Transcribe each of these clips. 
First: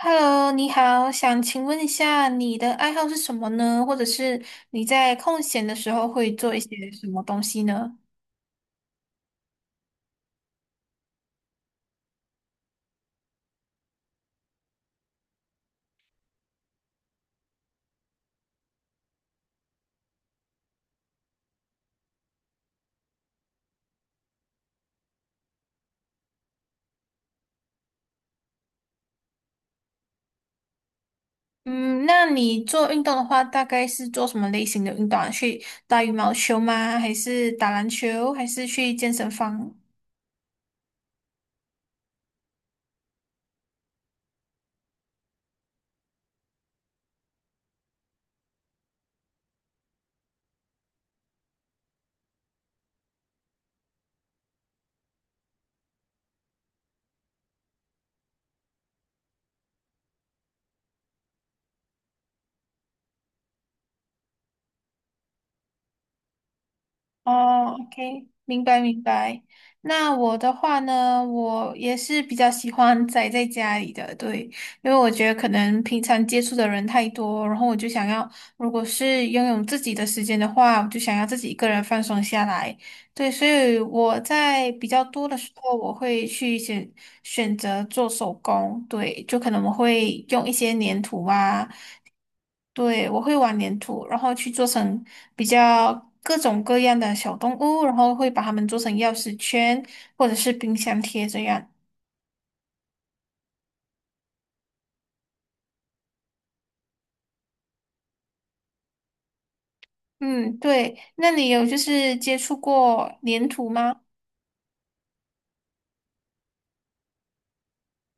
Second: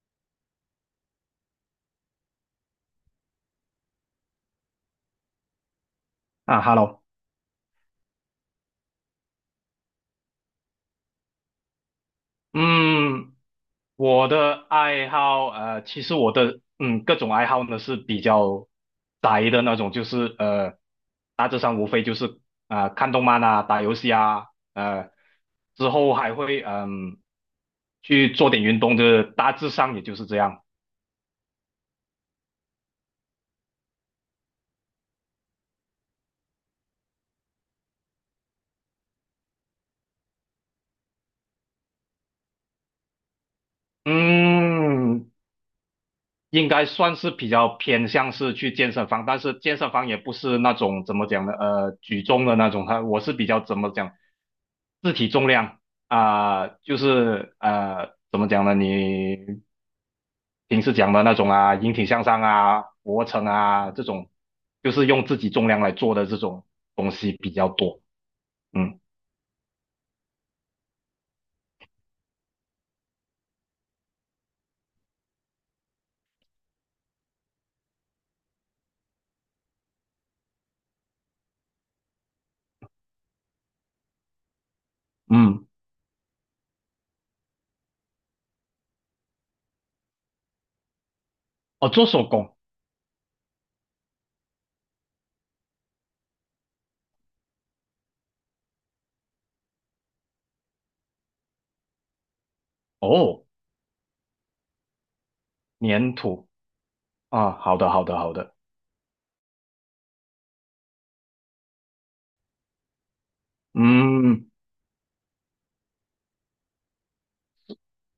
Hello，你好，想请问一下你的爱好是什么呢？或者是你在空闲的时候会做一啊些，Hello，什么东西呢？嗯，我的爱好，其实我的各种爱好呢是比较宅的那种，就是大致上无非就是看动漫啊、打游戏啊，呃，之后还会去做点运动，就是大致上也就是这样。嗯，那你做运动的话，大概是做什么类型的运动啊？去打羽毛球吗？还是打篮球？还是去健身房？嗯，应该算是比较偏向是去健身房，但是健身房也不是那种怎么讲呢，举重的那种，它我是比较怎么讲，自体重量啊、就是怎么讲呢，你平时讲的那种啊，引体向上啊，俯卧撑啊这种，就是用自己重量来做的这种东西比较哦多。，OK，明白嗯明白。那我的话呢，我也是比较喜欢宅在家里的，对，因为我觉得可能平常接触的人太多，然后我就想要，如果是拥有自己的时间的话，我就想要自己一个人放松下来。对，所以我在比较多的时嗯。候，我会去选选择做手工，对，就可能我会用一些粘土啊。哦，做手工。对，我会玩粘土，然后去做成比较各种各样的小动物，然后会把它们做成钥匙圈或者是冰箱贴这样。哦，粘土啊，好的好的好的。嗯，对，那你有就是接触过粘土吗？嗯。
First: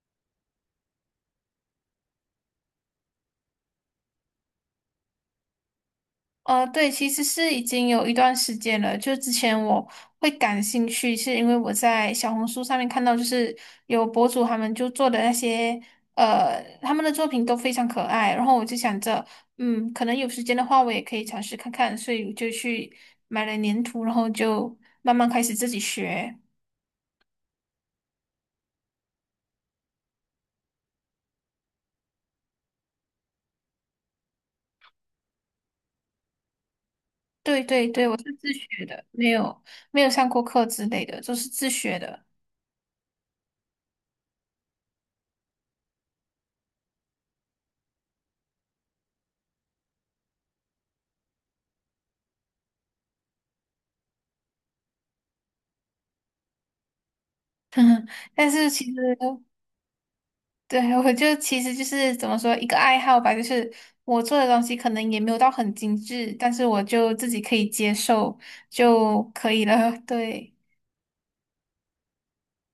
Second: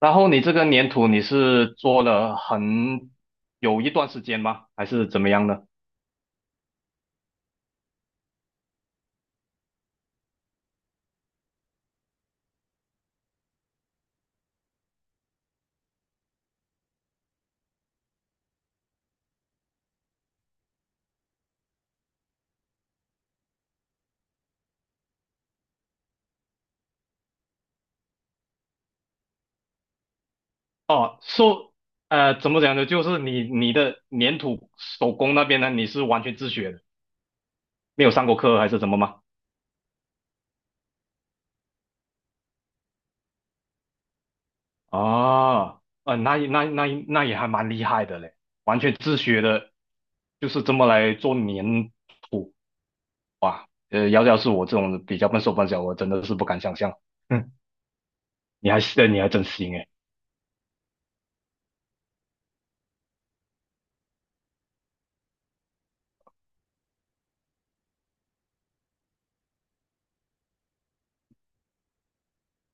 然后你这个粘土你是做了有一段时间吗？还是怎么样呢？对，其实是已经有一段时间了。就之前我会感兴趣，是因为我在小红书上面看到，就是有博主他们就做的那些，他们的作品都非常可爱。然后我就想着，嗯，可能有时间的话，我也可以尝试看看，所以我就去买了粘土，然后就慢慢开始自己学。哦，怎么讲呢？就是你的粘土手工那边呢，你是完全自学的，对对没对，有我上是过自课还是学怎么的，吗？没有上过课之类的，都是自学的。哦，那也还蛮厉害的嘞，完全自学的，就是这么来做粘土。要是我这种比较笨手笨脚，我真的是不敢想象。嗯，但是其实你还真行诶。对，我就其实就是怎么说一个爱好吧，就是我做的东西可能也没有到很精致，但是我就自己可以接受就可以了。对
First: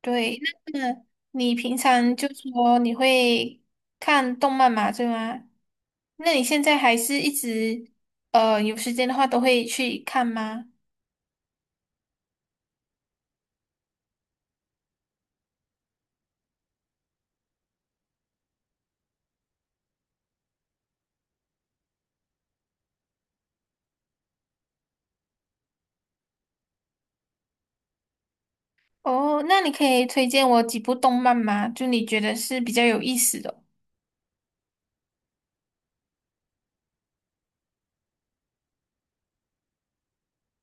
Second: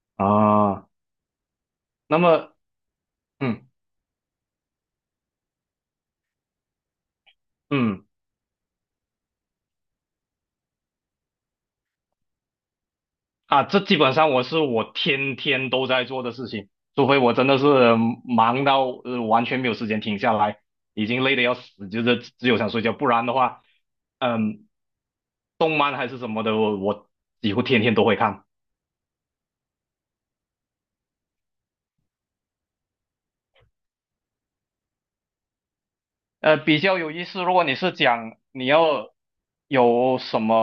对，啊，那么你平常那就么说你会嗯看动漫嘛，对吗？那你现在还是一直嗯。有时间的话都会去看吗？啊，这基本上我天天都在做的事情，除非我真的是忙到完全没有时间停下来，已经累得要死，就是只有想睡觉。不然的话，嗯，动漫还是什么的，我几乎天天都会看。哦，那你可以推荐我几部动漫吗？就你觉得是比较有意思的，比较有意思。如果你是讲你要有什么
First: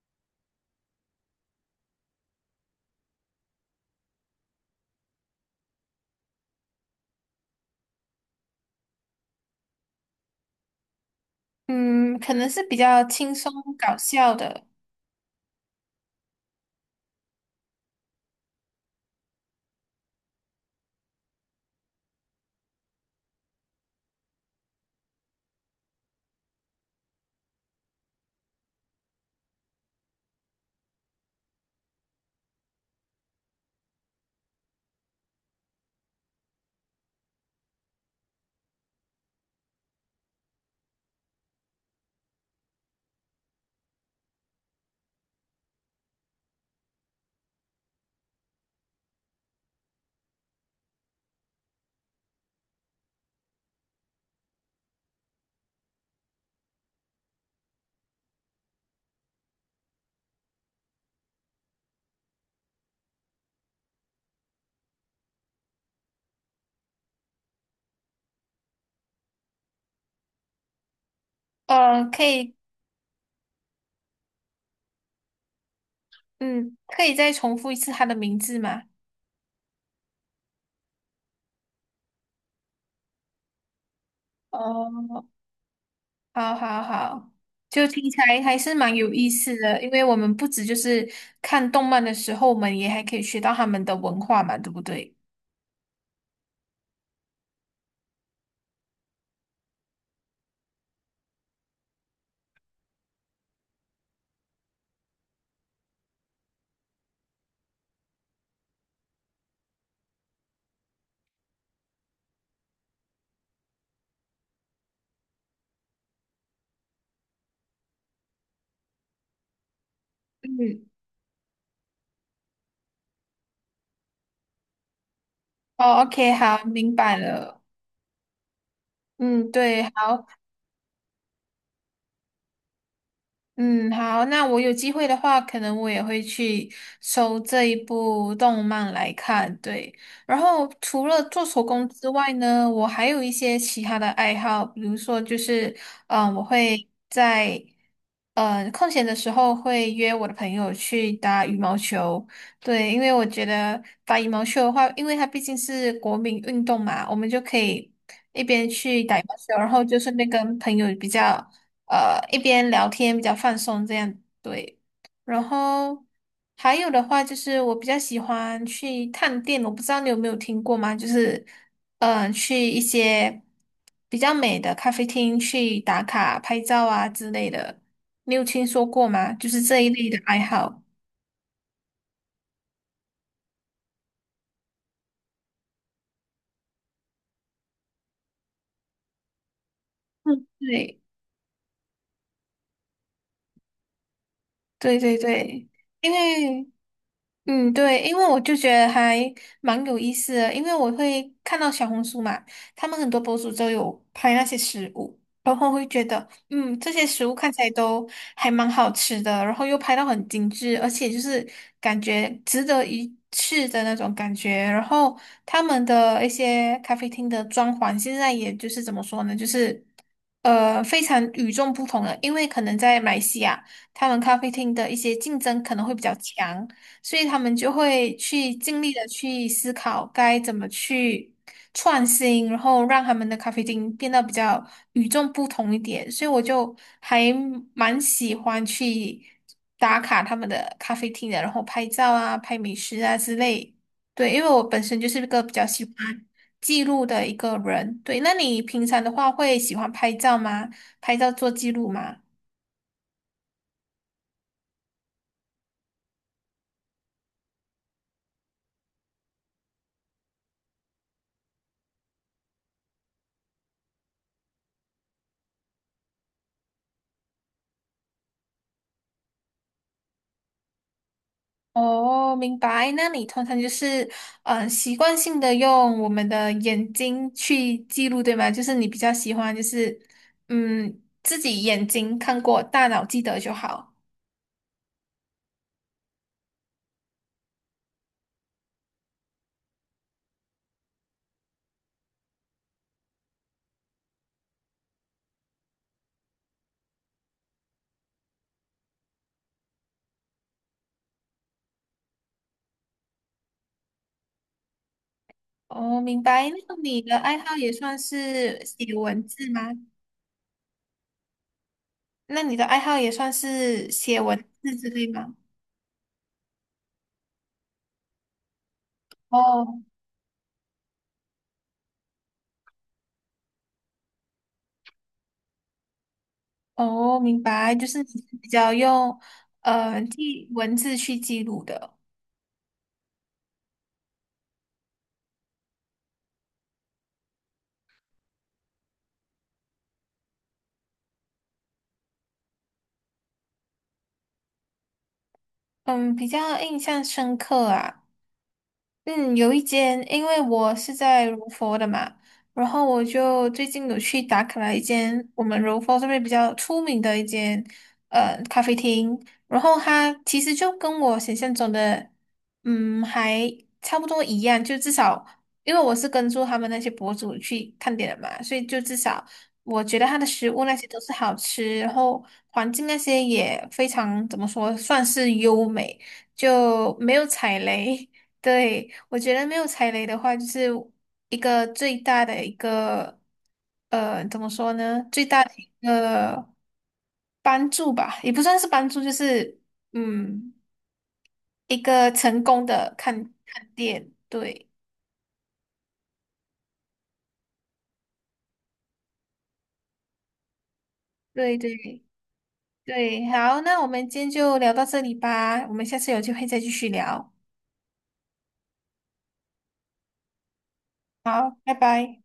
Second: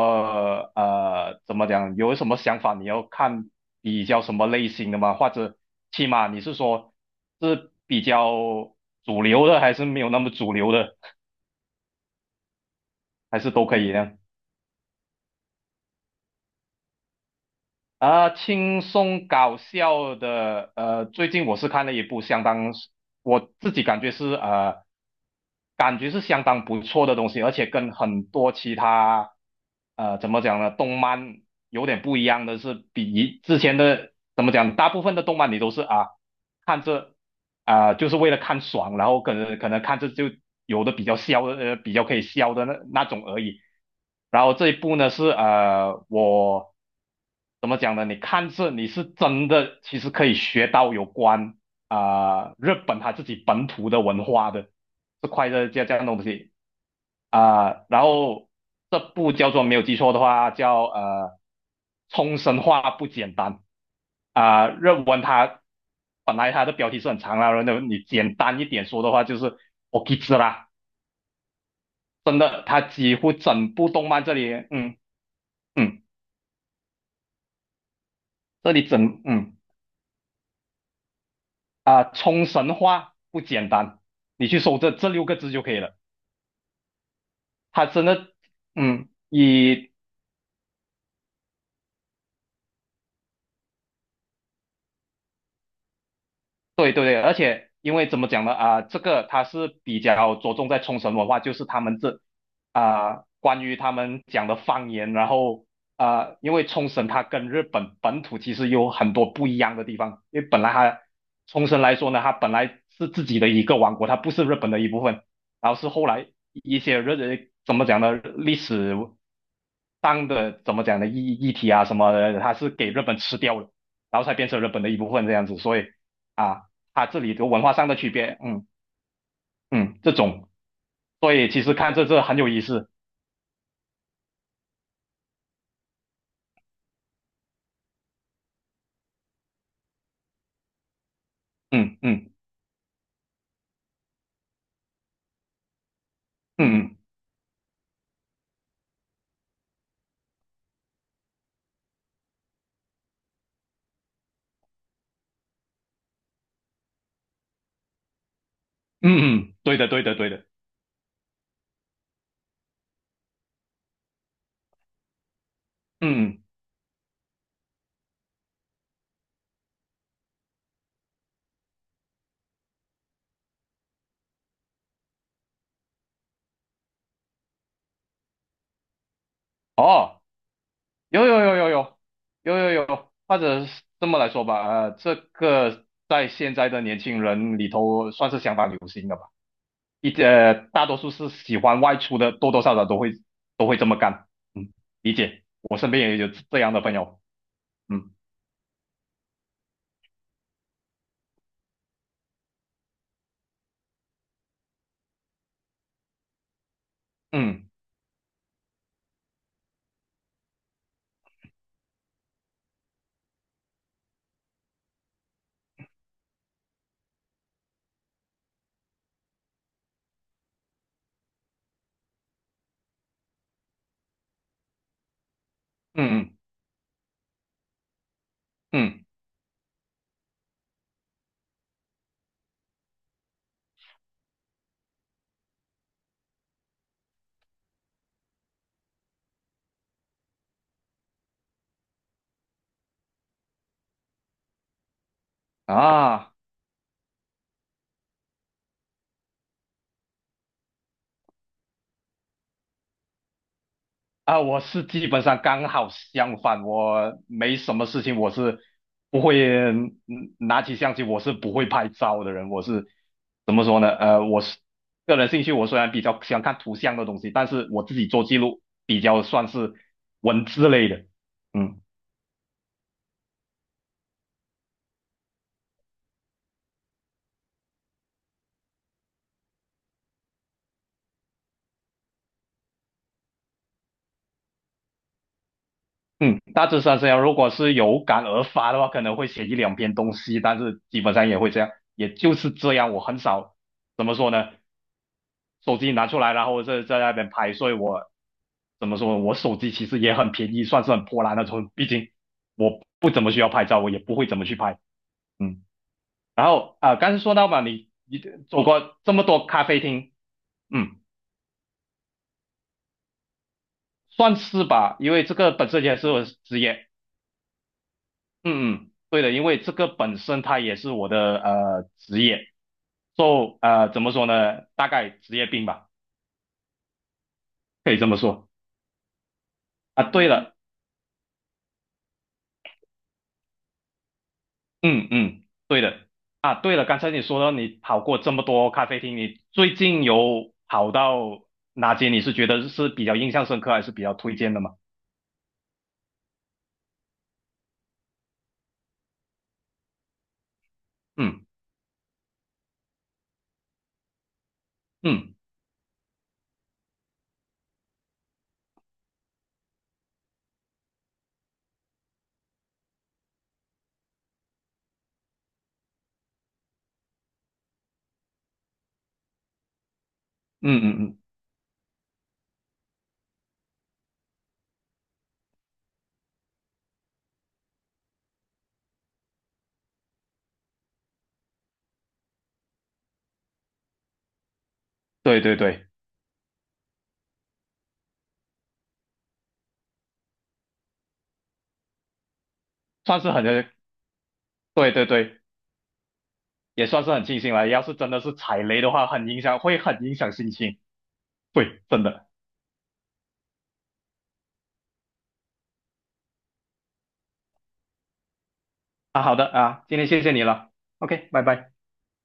怎么讲，有什么想法，你要看比较什么类型的吗？或者起码你是说是比较主流的，还是没有那么主流的？嗯，可能是比较轻还是松都可以搞呢？笑的。啊，轻松搞笑的。最近我是看了一部相当，我自己感觉是相当不错的东西，而且跟很多其他怎么讲呢，动漫有点不一样的是，比以之前的怎么讲，大部分的动漫你都是啊看着啊、就是为了看爽，然后可能看着就有的比较可以笑的那种而已。然后这一部呢是我怎么讲呢？你看这你是真的其实可以学到有关日本它自己本土的文化的，这块的这样的东西。然后这部叫做没有记错的话叫冲绳话不简单。日文它本来它的标题是很长啦，然后你简单一点说的话就是 OKI 啦。呃，可真以的它几乎整部动漫这里嗯嗯，可以再重复一次他的名字这吗？里整嗯冲绳话不简单，你去搜这哦，六个字就可以了。好好好，就它真听起的。来还是蛮嗯有意思的，因以为我们不止就是看动漫的时候，我们也还可以学到他们的文化嘛，对不对？对对对，而且因为怎么讲呢？这个它是比较着重在冲绳文化，就是他们关于他们讲的方言。然后因为冲绳它跟日本本土其实有很多不一样的地方，因为本来它，冲绳来说呢，它本来是自己的一个王国，它不是日本的一部分，然后是后来一些怎么讲呢？历史当的怎么嗯，讲呢议题啊什么的，它是给日本吃掉了，然后才变成日本的一部分这样子，所以哦，OK，好，啊，明它白这里的了。文化上的区别。嗯嗯，对，嗯。这种，所以其实看这很有意思。嗯，好，那我有机会的话，可能我也会去收这一部动漫来看。对，然后除了做手工嗯之外嗯呢，我还有一些其他的爱好，比如说就是，嗯、我会嗯在，嗯、空闲的时候会约我的朋友去打羽毛球。对，因为我觉得打羽毛球的话，因为它毕竟是国民运动嘛，我们就可以一边去嗯打羽毛嗯球，嗯，然对后的就对顺的便对的。跟朋友比较。呃一边聊天比较放松这样对。然后嗯嗯。还有的话就是我比较喜欢去探店，我不知道你有没有听过吗？就是嗯、去一些比较美的咖啡厅去打卡拍照啊之类的，你有听说过吗？就是这一类的哦，爱好。有有有有有有有有，或者是这么来说吧。这个在现在的年轻人里头算是相当流行的吧。大多对数是喜欢外出的，多多少少都会这么干。嗯，对理对解，对，我身边因也有这为样的朋友。嗯，对，嗯因为我就觉得还蛮有意思的，因为我会看到小红书嘛，他们很多博主都有拍那些食物，然后会觉得，嗯，这些食物看起嗯来都还蛮好吃的，然后又拍到很精致，而且就是感觉值得一试的那种感觉。然后他们的一些咖啡厅的装潢，现在也就是怎么说呢，就是非常与众不同的，因为可能在马来西亚，他们咖啡厅的一些竞争可能会比较嗯强。所以他们就会去尽嗯力的嗯去思考该怎么去创新，然后让他们的咖啡厅变得比较与众不同一点。所以我就还蛮喜欢去打卡他们的咖啡厅的，然后拍照啊、拍美食啊之类。对，因为我本身就是一个比较喜欢啊记录的一个人。对，那你平常的话会喜欢拍照吗？拍照做记录吗？我是基本上刚好相反，我没什么事情，我是不会拿起相机，我是不会拍照的人，我是怎么说呢？我是个人兴趣，我虽然比较喜欢看图像的东西，但是我自己做记录比较算是文字类的。嗯。哦，明白。那你通常就是，嗯，习惯性的用我们的眼睛去记录，对吗？就是你比较喜欢，就是，嗯，自己眼睛看过，大脑记得就好。嗯，大致上这样。如果是有感而发的话，可能会写一两篇东西，但是基本上也会这样，也就是这样。我很少怎么说呢，手机拿出来，然后在那边拍，所以我怎么说，我手机其实也很便宜，算是很破烂那种。毕竟我不怎么需要拍照，我也不会怎么去拍。嗯，哦，明然白。那后你刚的才说爱到好嘛，也你算你走是写过这么文多字吗？咖啡厅。嗯，那你的爱好也算是写算文是字之吧，类因为这吗？个本身也是我的职业。嗯嗯，对的，因为这哦，个本身它也是我的职业，就怎么说呢，大概职业病吧，哦，明白。就可以是你这么是比说较用，啊。对记了。文字去记录的。嗯嗯，对的啊。对了，刚才你说到你跑过这么多咖啡厅，你最近有跑到哪间？你是觉得是比较印象深刻，还是比较推荐的吗？嗯，比较印象深刻啊。嗯，有一间，因为我是在柔嗯佛的嘛，然后我就最近有去打卡了一间嗯我们柔佛这边比较出名的一间咖啡厅，然后它其实就跟我想象中的嗯还差不多一样，就至少因为我是跟住他们那些博主去看点的嘛，所以就至少我觉得它的食物那嗯些嗯都是嗯，好吃，然后环境那些也非常怎么说算是优美，就没有踩雷。对，我觉得没有踩雷的话，就是一个最大的一个，怎么说呢？最对大对的对。帮助吧，也不算是帮助，就是嗯，一个成功的算是看很看店。对，对对对，也算是很庆幸了。要是真的是踩雷的话，很影响，会很影响心情。对对对，真的。对，好，那我们今天就聊到这里吧，我们下次有机会再继续聊。啊，好的啊，今天谢谢你了，OK，拜好，拜拜。拜。